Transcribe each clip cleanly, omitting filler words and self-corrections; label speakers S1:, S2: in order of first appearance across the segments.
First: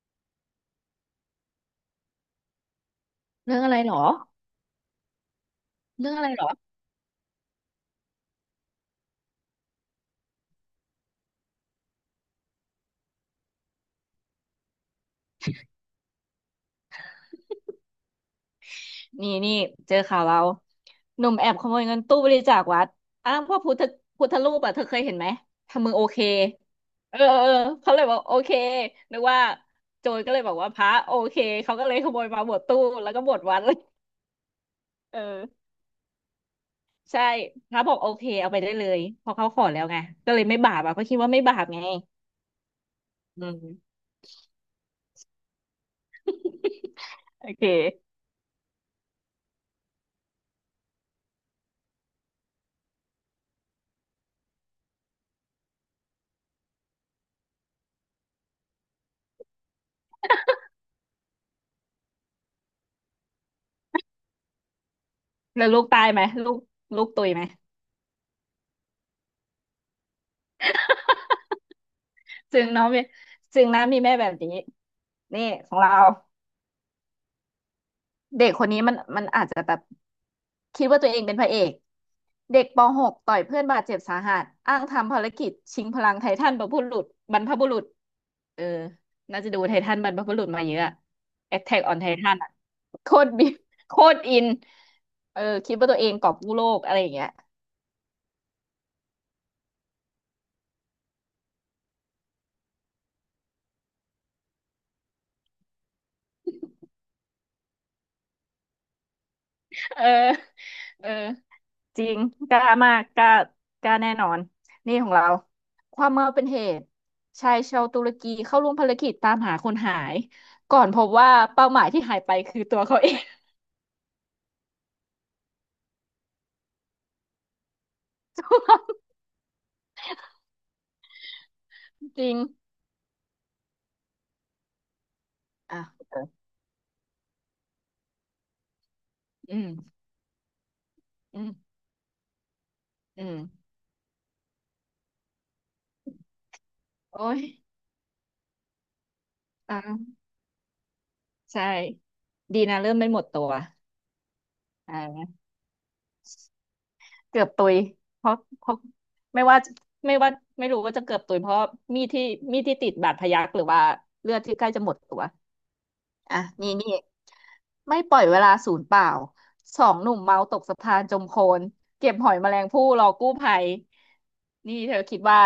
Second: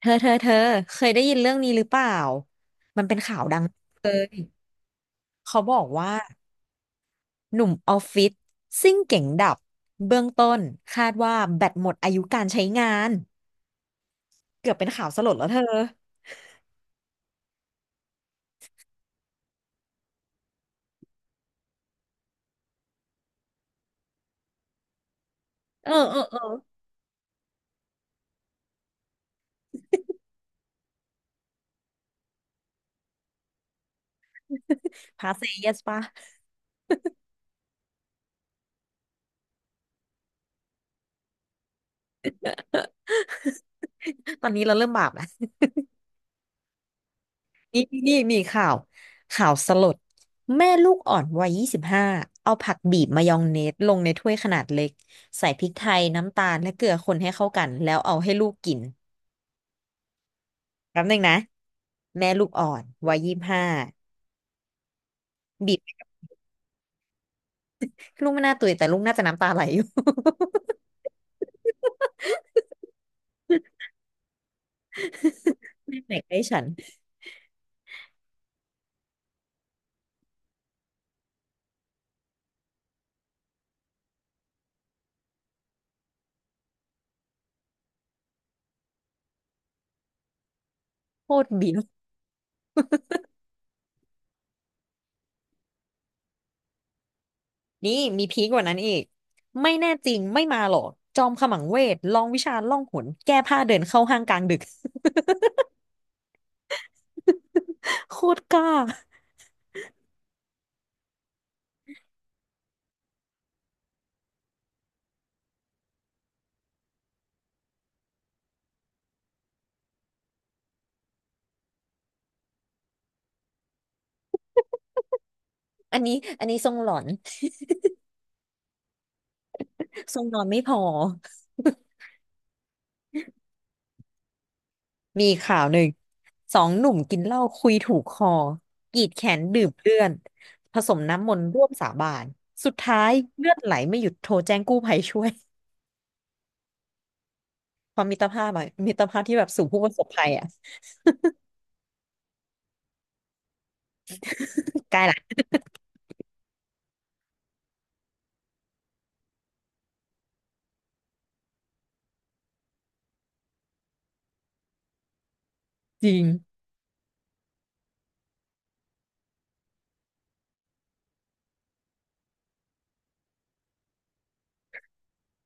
S1: เธอ เธอ เธอ เคยได้ยินเรื่องนี้หรือเปล่า มันเป็นข่าวดั
S2: เรื่อง
S1: ง
S2: อะไรหรอ
S1: เลยเขาบอก
S2: เรื่
S1: ว่า
S2: องอะไรหรอ
S1: หนุ่มออฟฟิศซิ่งเก๋งดับเบื้องต้นคาดว่าแบตหมดอายุการใช้งานเกือบเป็นข่าวสลดแล้วเธอ
S2: นี่นี่เจอข่าวเราหนุ่มแอบขโมยเงินตู้บริจาควัดอ้างพวกพุทธรูปอ่ะเธอเคยเห็นไหมทำ
S1: เอ
S2: มื
S1: อ
S2: อโอ
S1: เอ
S2: เค
S1: อเออ
S2: เออเออเออเขาเลยบอกโอเคนึกว่าโจรก็เลยบอกว่าพระโอเคเขาก็เลยขโมยมาหมดตู้แล้วก็หมดวัด เลยเอ
S1: พาเซเย
S2: อ
S1: สปะ
S2: ใช่พระบอกโอเคเอาไปได้เลยเพอเขาขอแล้วไงก็เลยไม่บาปอ่ะเขาคิดว่าไม่บาปไงอืม
S1: ตอนนี้เราเริ่มบาปนะ
S2: โอเค
S1: นี่นี่มีข่าวข่าวสลดแม่ลูกอ่อนวัย 25 เอาผักบีบมายองเนสลงในถ้วยขนาดเล็กใส่พริกไทยน้ำตาลและเกลือคนให้เข้ากันแล้วเอาให้ลูกกิน แป๊บนึงนะแม่ลูกอ่อนวัยยี่สิบห้า
S2: แล้ว
S1: บี
S2: ลู
S1: บ
S2: กตายไหมลูกลูกตุยไหม
S1: ลูกไม่น่าตื่นแต่ลูกน่าจะน้ำตาไหลอยู่
S2: จึงเนาะมีจึงนะมีแม่แบบนี้นี่ของ เรา
S1: แม่แหกให้ฉัน
S2: เด็กคนนี้มันอาจจะแบบคิดว่าตัวเองเป็นพระเอกเด็กป .6 ต่อยเพื่อนบาดเจ็บสาหัสอ้างทำภารกิจชิงพลังไททันบรรพบุรุษบรรพบุรุษเออน่าจะดูไททันบรรพบุรุษมาเยอะอะ
S1: โคตรบี
S2: Attack
S1: บ
S2: on Titan อะโคตรบิบโคตรอินเออคิดว่าตัวเองกอบกู้โลกอะไรอย่างเงี้ย
S1: นี่มีพีคกว่านั้นอีกไม่แน่จริงไม่มาหรอกจอมขมังเวทลองวิชาล่องหนแก้ผ้าเดินเข้าห้างกลางดึก โคตรกล้า
S2: เออเออ จริงกล้ามากกล้ากล้าแน่นอนนี่ของเราความเมาเป็นเหตุชายชาวตุรกีเข้าร่วมภารกิจตามหาคนหายก่อนพบว่าเป้าหมายที่หายไปคือตัวเขาเอง
S1: อันนี้อันนี้ทรงหลอนทรงนอนไม่พอ
S2: จริง
S1: มีข่าวห
S2: อ่ะ
S1: นึ่ง
S2: เออ
S1: สองหนุ่มกินเหล้าคุยถูกคอกรีดแขน
S2: อื
S1: ดื่
S2: ม
S1: มเลือดผสมน้ำม
S2: อื
S1: นต์
S2: ม
S1: ร่วมสาบานสุดท้าย
S2: อืม
S1: เลือดไหลไม่หยุดโทรแจ้งกู้ภัยช่วย
S2: โอ้ย
S1: ความมิตรภาพอะมิตรภาพที่แบบสู่ผู้ประสบ
S2: อ่า
S1: ภัยอะ
S2: ใช่ดีนะเริ่มไม่หมดตัว
S1: ใกล้
S2: อ่า
S1: ละ
S2: เกือบตุยเพราะไม่ว่าไม่ว่าไม่รู้ว่าจะเกือบตุยเพราะมีดที่มีดที่ติดบาดพยักหรือว่าเลือดที่ใกล้จะหมดตัว
S1: จริง
S2: อ่ะนี่นี่ไม่ปล่อยเวลาศูนย์เปล่าสองหนุ่มเมาตกสะพานจมโคลนเก็บหอยแมลงภู่รอกู้ภัยนี่เธอคิดว่า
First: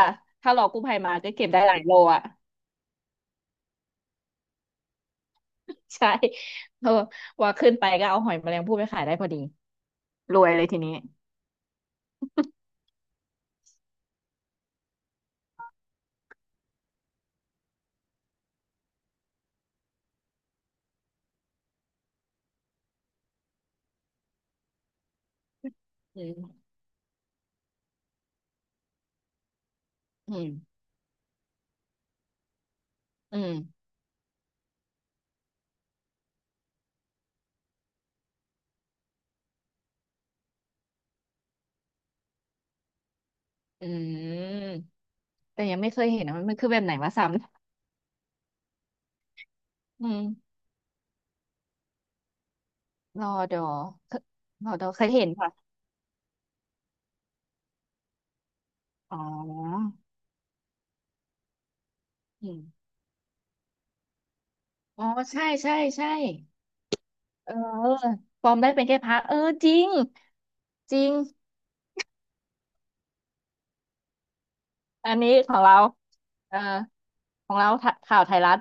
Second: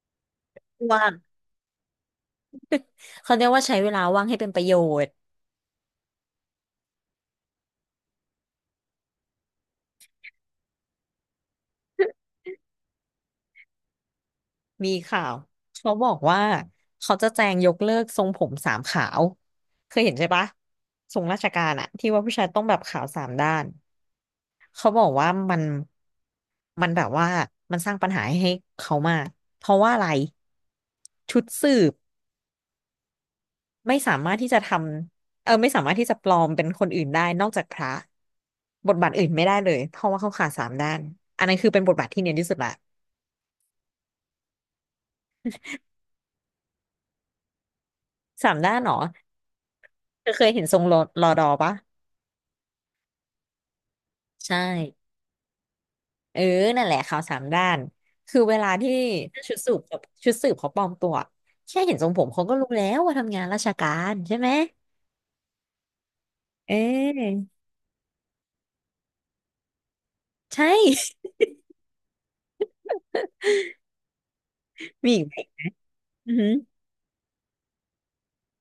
S2: ถ้ารอกู้ภัย
S1: ว่าง
S2: มาจะเก็บได้หลายโลอ่ะ
S1: เขาเรียกว่าใช้เวลาว่างให้เป็นประโยชน์
S2: ใช่เออว่าขึ้นไปก็เอาหอยแมลงภู่ไปขายได้พอดีรวยเลยทีนี้
S1: มีข่าวเขาบอกว่าเขาจะแจงยกเลิกทรงผมสามขาวเคยเห็นใช่ปะทรงราชการอะที่ว่าผู้ชายต้องแบบขาวสามด้าน เขาบอกว่ามัน
S2: อืม
S1: มันแบบว่ามันสร้างปัญหาให้เขามากเพราะว่าอะไร
S2: อืม
S1: ชุดสืบ
S2: อืม
S1: ไม่สามารถที่จะทำไม่สามารถที่จะปลอมเป็นคนอื่นได้นอกจากพระบทบาทอื่นไม่ได้เลยเพราะว่าเขาขาดสามด้านอันนั้นคือเป็นบทบาทที่เนียนที่สุดละ
S2: อืมแต่ยังไม่เคยเห็นนะมันคือแบบไหนวะซ้
S1: สามด้านเหรอ
S2: ำอืม
S1: เธอเคยเห็นทรงรอรอดอปะ
S2: รอดอเค
S1: ใช่
S2: รอดอเคยเห็นค่ะ
S1: เออนั่นแหละเขาวสามด้านคือเวลาที่
S2: อ๋
S1: ถ้าชุดสืบ
S2: อ
S1: ชุดสืบเขาปลอมตัวแค่เห็นทรงผมเขา
S2: อื
S1: ก็
S2: ม
S1: รู้แล้วว่าทำงานราชการใช่ไหม
S2: อ๋อใช่ใช่ใช่
S1: เ
S2: เออ
S1: ออ
S2: ปลอมได้เป็นแค่พระเออจริง
S1: ใช่
S2: จริง
S1: มี
S2: อัน
S1: อีก
S2: นี้
S1: ไหม
S2: ของเรา
S1: อือหือ
S2: เออของเราข่าวไทยรัฐ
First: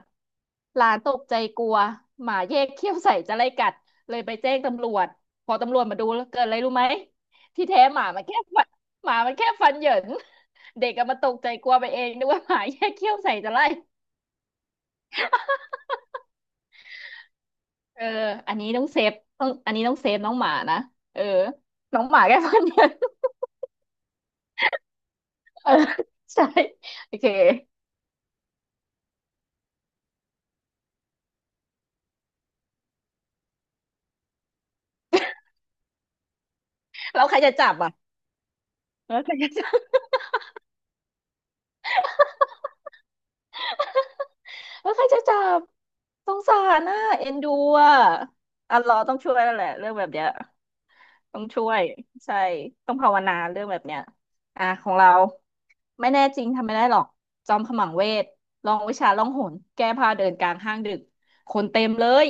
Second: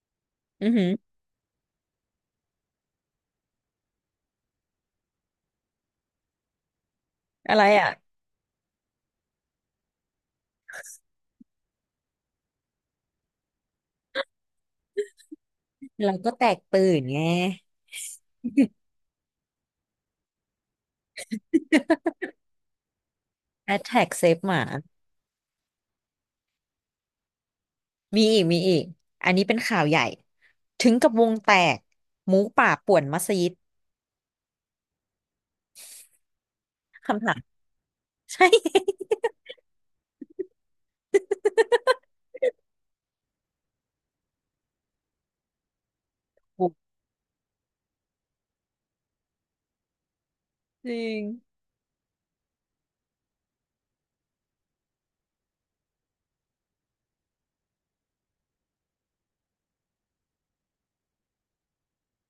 S1: อือ
S2: ห
S1: หื
S2: ลา
S1: อ
S2: นตกใจกลัวหมาแยกเขี้ยวใส่จะไล่กัดเลยไปแจ้งตำรวจพอตำรวจมาดูแล้วเกิดอะไรรู้ไหม
S1: อะไร
S2: ที่แท้
S1: อ่ะ
S2: หมามันแค่ฟันหมามันแค่ฟันเหยิน เด็กก็มาตกใจกลัวไปเองนึกว่าหมาแยกเขี้ยวใส่จะไล่
S1: เราก็แตกตื่นไง
S2: เอออันนี้ต้องเซฟต้องอันนี้ต้องเซฟน้องหมานะเออน้องหมาแค่ฟันเหยิน
S1: Attack Save หมา
S2: เออใช่โอเค
S1: มีอีกมีอีก อันนี้เป็นข่าวใหญ่ ถึงกับวงแตก หมูป่าป่วนมัสยิด
S2: แล้
S1: คำ
S2: ว
S1: ถา
S2: ใคร
S1: ม
S2: จะจับอ่ะ
S1: ใช่
S2: แล้วใครจะจับแล้วใครจะจับสงสารน่ะ เอ็นดูอ่ะอัลเลอฮ์ต้องช่วยแล้วแหละเรื่องแบบเนี้ย
S1: จริง
S2: ต้องช่วยใช่ต้องภาวนาเรื่องแบบเนี้ยอ่ะของเราไม่แน่จริงทำไม่ได้หรอกจอมขมังเวทลองวิชาล่องหนแก้ผ้าเดินกลางห้างดึกคนเต็มเลย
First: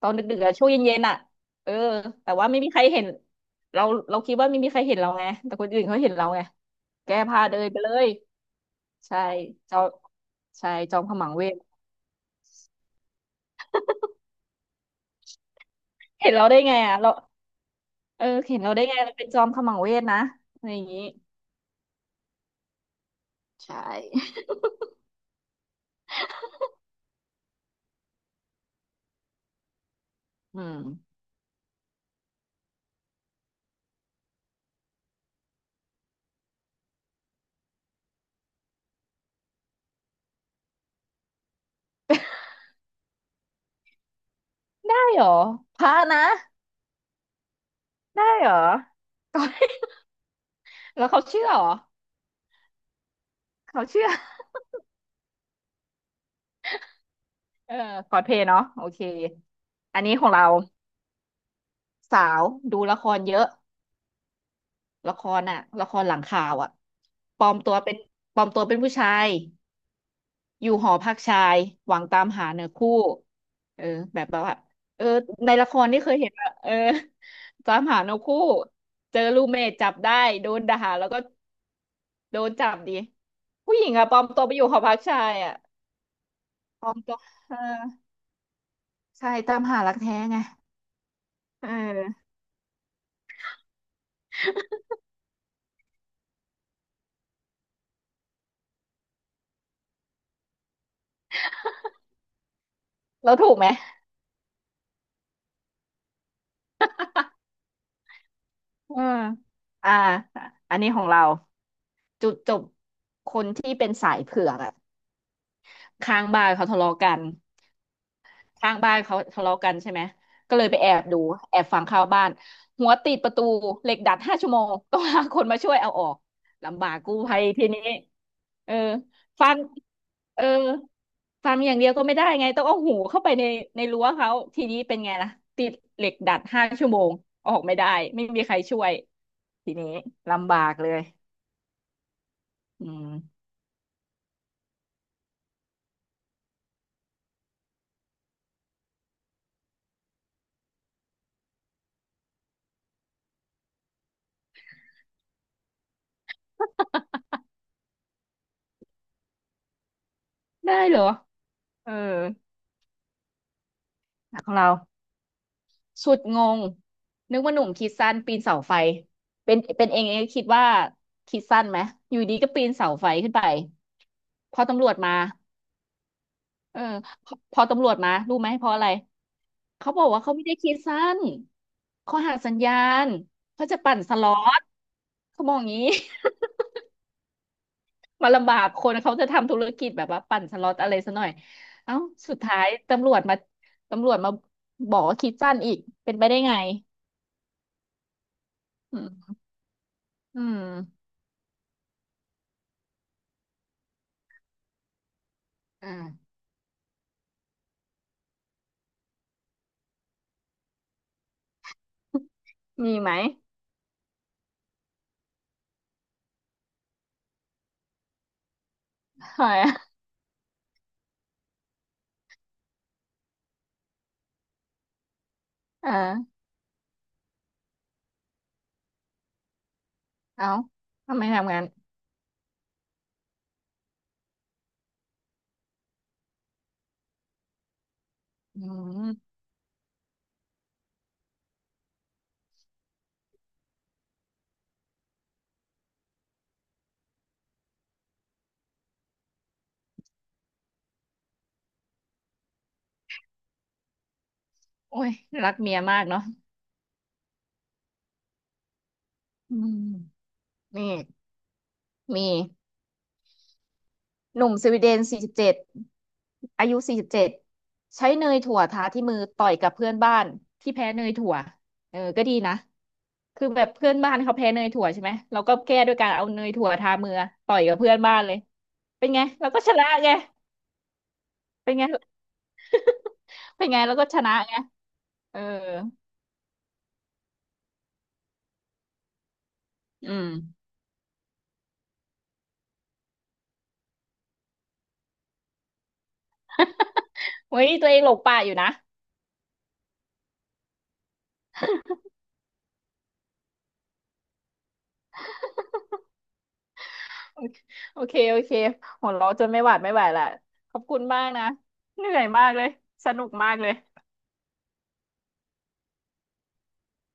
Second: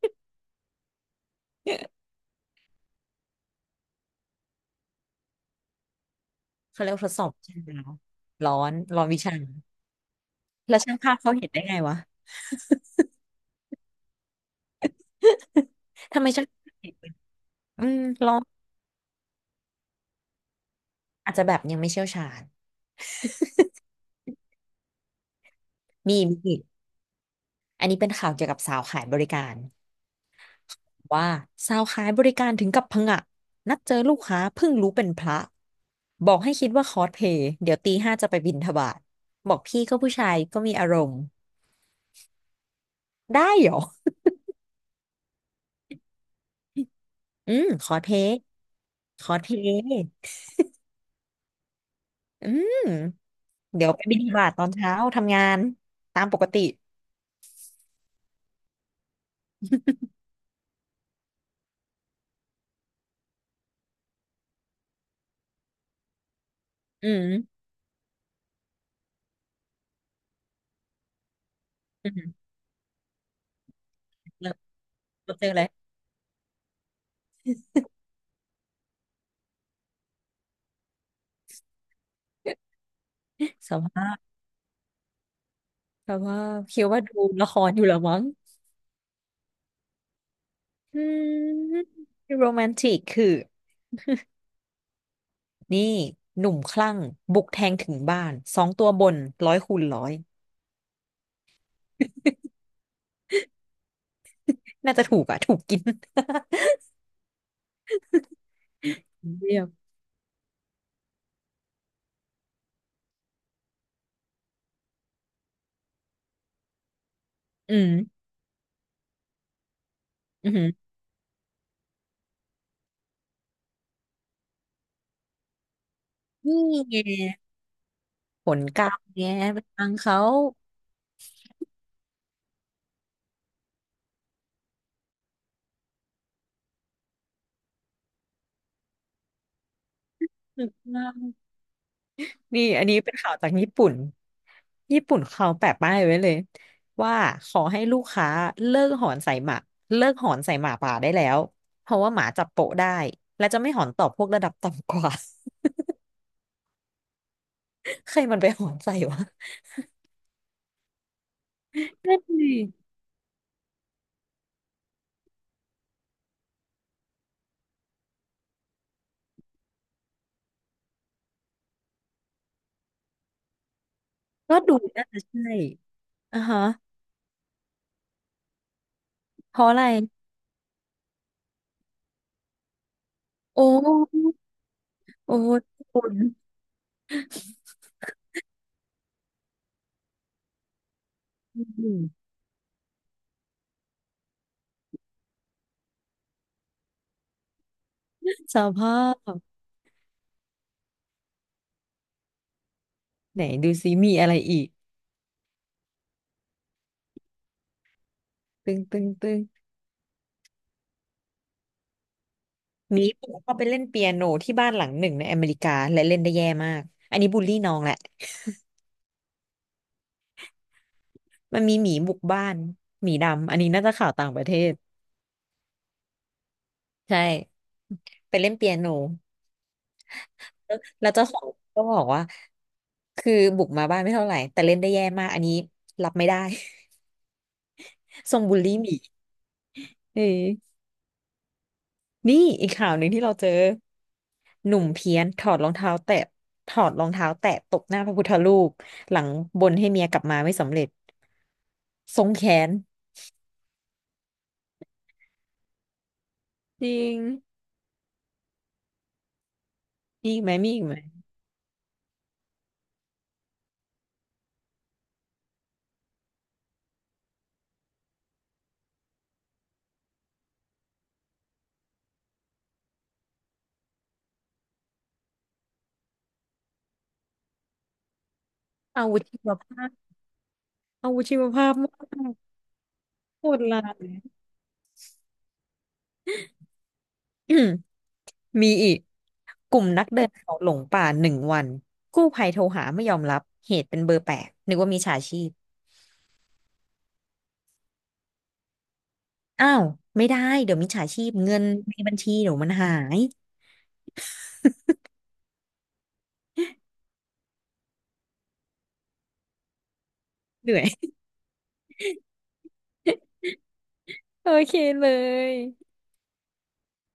S2: ตอนดึกๆอะช่วงเย็นๆอ่ะเออแต่ว่าไม่มีใครเห็นเราเราคิดว่าไม่มีใครเห็นเราไงแต่คนอื่นเขาเห็นเราไง
S1: เขาเรียกว่าทด
S2: แก้
S1: สอบ
S2: ผ้า
S1: วิชา
S2: เดินไปเลย
S1: ร้อน ร้อนวิ
S2: ใช่
S1: ชา
S2: จอมใช่
S1: แล้ว
S2: จ
S1: ช่าง
S2: อม
S1: ภา
S2: ข
S1: พ
S2: มั
S1: เขา
S2: งเว
S1: เห็น
S2: ท
S1: ได้ไงวะ ทำไม
S2: เห็น
S1: ช่า
S2: เรา
S1: ง
S2: ได้
S1: ภา
S2: ไง
S1: พเห
S2: อ่ะ
S1: ็
S2: เรา
S1: นอืม
S2: เออ
S1: ร้อน
S2: เห็นเราได้ไงเราเป็นจอมขมังเวทนะอะไรอย่างนี้
S1: อาจจะแบบยังไม่เชี่ยวชาญ
S2: ใช่
S1: มีอีกอันนี้เป็นข่าวเกี่ยวกับสาวขายบริการ
S2: อืม
S1: ว่าสาวขายบริการถึงกับผงะนัดเจอลูกค้าเพิ่งรู้เป็นพระบอกให้คิดว่าคอสเพลย์เดี๋ยวตีห้าจะไปบิณฑบาตบอกพี่ก็ผู้ชายก็มีอารมณ์ได้เหรอ
S2: ได้เหรอพระนะ
S1: อืมคอสเพล
S2: ได้
S1: ย์
S2: เหรอ
S1: คอสเพลย ์
S2: แล้วเขาเชื่อเหรอ
S1: อืม
S2: เขา
S1: เดี๋ยวไป
S2: เชื่อ
S1: บิณฑบาตตอนเช้าทำงานตามปกติ
S2: เออคอสเพลย์เนาะโอเคอันนี้ของเราสาวดูละครเยอะละครอ่ะละครหลังข่าวอ่ะ
S1: อื
S2: ปลอ
S1: ม
S2: มตัวเป็นปลอมตัวเป็นผู้ชาย อยู่หอพักชายหวัง
S1: อื
S2: ตาม
S1: ม
S2: หาเนื้อคู่เออแบบแบบ
S1: เรา
S2: ว่าเออ
S1: เราเจอ
S2: ใน
S1: เลย
S2: ละครที่เคยเห็นอะเออ ตามหาเนื้อคู่เจอรูเมทจับได้โดนด่าแล้วก็โดนจับดี
S1: ส
S2: ผู้หญิง
S1: ภา
S2: อะปลอม
S1: พ
S2: ตัวไปอยู่หอพักชายอะ
S1: สภาพคิ
S2: ป
S1: ด
S2: ลอม
S1: ว่าดู
S2: ตัว
S1: ละค
S2: เออ
S1: รอยู่เหรอมั้ง
S2: ใช่ตามหารักแท้ไง
S1: อื
S2: เ
S1: ม
S2: ออ
S1: โรแมนติกคือ นี่หนุ่มคลั่งบุกแทงถึงบ้านสองตัวบนร้อยคูณร้อย
S2: เราถูกไหม
S1: น่าจะถูกอะถูกกิน
S2: เออ
S1: เรียบ
S2: อ่าอันนี้ของเราจุดจบคนที่เป็นสายเผือกอะข้างบ้านเขาทะเลาะกัน
S1: อืม
S2: ข้างบ้านเขาทะเลาะกันใช่ไหม
S1: อื
S2: ก็เลยไป
S1: ม
S2: แอบดูแอบฟังข่าวบ้านหัวติดประตูเหล็กดัดห้าชั่วโมงต้องหาคนมาช่วยเอาออก
S1: นี่
S2: ลำบา
S1: ไ
S2: กกู้ภัย
S1: ง
S2: ทีนี้
S1: ผล
S2: เออ
S1: กรรมไง
S2: ฟั
S1: ไป
S2: ง
S1: ฟังเขา
S2: เออฟังอย่างเดียวก็ไม่ได้ไงต้องเอาหูเข้าไปในในรั้วเขาทีนี้เป็นไงล่ะติดเหล็กดัดห้าชั่วโมงออกไม่ได้ไม่มีใครช่วยทีนี้ลำบา
S1: สุด
S2: กเลย
S1: มานี่อั
S2: อื
S1: นนี้
S2: ม
S1: เป็นข่าวจากญี่ปุ่นญี่ปุ่นเขาแปะป้ายไว้เลยว่าขอให้ลูกค้าเลิกหอนใส่หมาเลิกหอนใส่หมาป่าได้แล้วเพราะว่าหมาจับโปะได้และจะไม่หอนตอบพวกระดับต่ำกว่า ใครมันไปหอนใส่วะ
S2: ได้เหรอเออ
S1: นั่นดิ
S2: ของเรา สุดงงนึกว่าหนุ่มคิดสั้นปีนเสาไฟเป็นเองคิดว่าคิดสั้นไหมอยู่ดีก็ปีนเสาไฟขึ้นไป
S1: ก็
S2: พอ
S1: ดู
S2: ตำรวจ
S1: น่า
S2: มา
S1: จะใช่ อ่าฮะ
S2: เออพอตำรวจมารู้ไหมเพราะอะไร
S1: เพราะอะไร
S2: เขาบอกว่าเขาไม่ได้คิดสั้นเขาหักสัญญาณ
S1: โอ
S2: เขาจะปั่นส
S1: ้
S2: ล็อต
S1: โอ้
S2: เขาบอก
S1: ย
S2: อย่างนี้
S1: คุณ
S2: มาลำบากคนเขาจะทำธุรกิจแบบว่าปั่นสล็อตอะไรซะหน่อย
S1: อื
S2: เอ้า
S1: ม
S2: สุดท้ายตำรวจมาตำรวจมาบอกว่าคิดสั้นอีกเป็นไปได้ไง
S1: สภา
S2: อืม
S1: พ
S2: อืม
S1: ไหนดูซิมีอะไรอีก
S2: อ่า
S1: ตึงตึงตึง
S2: มี
S1: นี้
S2: ไหม
S1: ผมก็ไปเล่นเปียโนที่บ้านหลังหนึ่งในอเมริกาและเล่นได้แย่มากอันนี้บูลลี่น้องแหละ
S2: หอยอะ
S1: มันมีหมีบุกบ้านหมีดำอันนี้น่าจะข่าวต่างประเทศ
S2: อ่า
S1: ใช่ไปเล่นเปียโน
S2: เอา
S1: แล้ว
S2: ทำไม
S1: เจ้าของ
S2: ทำงาน
S1: ก็บอกว่าคือบุกมาบ้านไม่เท่าไหร่แต่เล่นได้แย่มากอันนี้รับไม่ได้ ทรงบู
S2: อื
S1: ลลี่หมี
S2: ม
S1: เออ นี่อีกข่าวหนึ่งที่เราเจอหนุ่มเพี้ยนถอดรองเท้าแตะถอดรองเท้าแตะตบหน้าพระพุทธรูปหลังบนให้เมียกลับมาไม่สำเร็จทรงแขน
S2: โอ้ยรักเมียมากเนาะ
S1: จริง
S2: อืม
S1: มีอีกไหมมีอีก
S2: นี่
S1: ไหม
S2: มีหนุ่มสวีเดนสี่สิบเจ็ดอายุสี่สิบเจ็ดใช้เนยถั่วทาที่มือต่อยกับเพื่อนบ้านที่แพ้เนยถั่วเออก็ดีนะคือแบบเพื่อนบ้านเขาแพ้เนยถั่วใช่ไหมเราก็แก้ด้วยการเอาเนยถั่วทามือต่อยกับเพื่อนบ้านเลย
S1: อา
S2: เป็น
S1: วุ
S2: ไง
S1: ธชี
S2: เรา
S1: ว
S2: ก็ช
S1: ภา
S2: นะ
S1: พ
S2: ไง
S1: อาวุธชีวภา
S2: เป็
S1: พ
S2: นไง
S1: มากโคตร
S2: เป็นไง
S1: ลา
S2: เราก็
S1: ย
S2: ชนะไงเออ
S1: อืมมีอีกกลุ่มนัก
S2: อื
S1: เดิ
S2: ม
S1: นเขาหลงป่าหนึ่งวันกู้ภัยโทรหาไม่ยอมรับเหตุเป็นเบอร์แปลกนึกว่ามีฉาชีพ
S2: เฮ้ยตัวเองหลงป่าอยู่นะ
S1: อ้าวไม่ได้เดี๋ยวมิจฉาชีพเงินในบัญชีเดี๋ยวมันหาย
S2: โอเคโอเคโอเคหัวเราะจนไม่หวาดไม่ไหวละ
S1: เห
S2: ข
S1: นื่
S2: อ
S1: อ
S2: บคุณ
S1: ย
S2: มากนะเหนื่อยมากเลย สนุกมากเลย
S1: โอเคเลย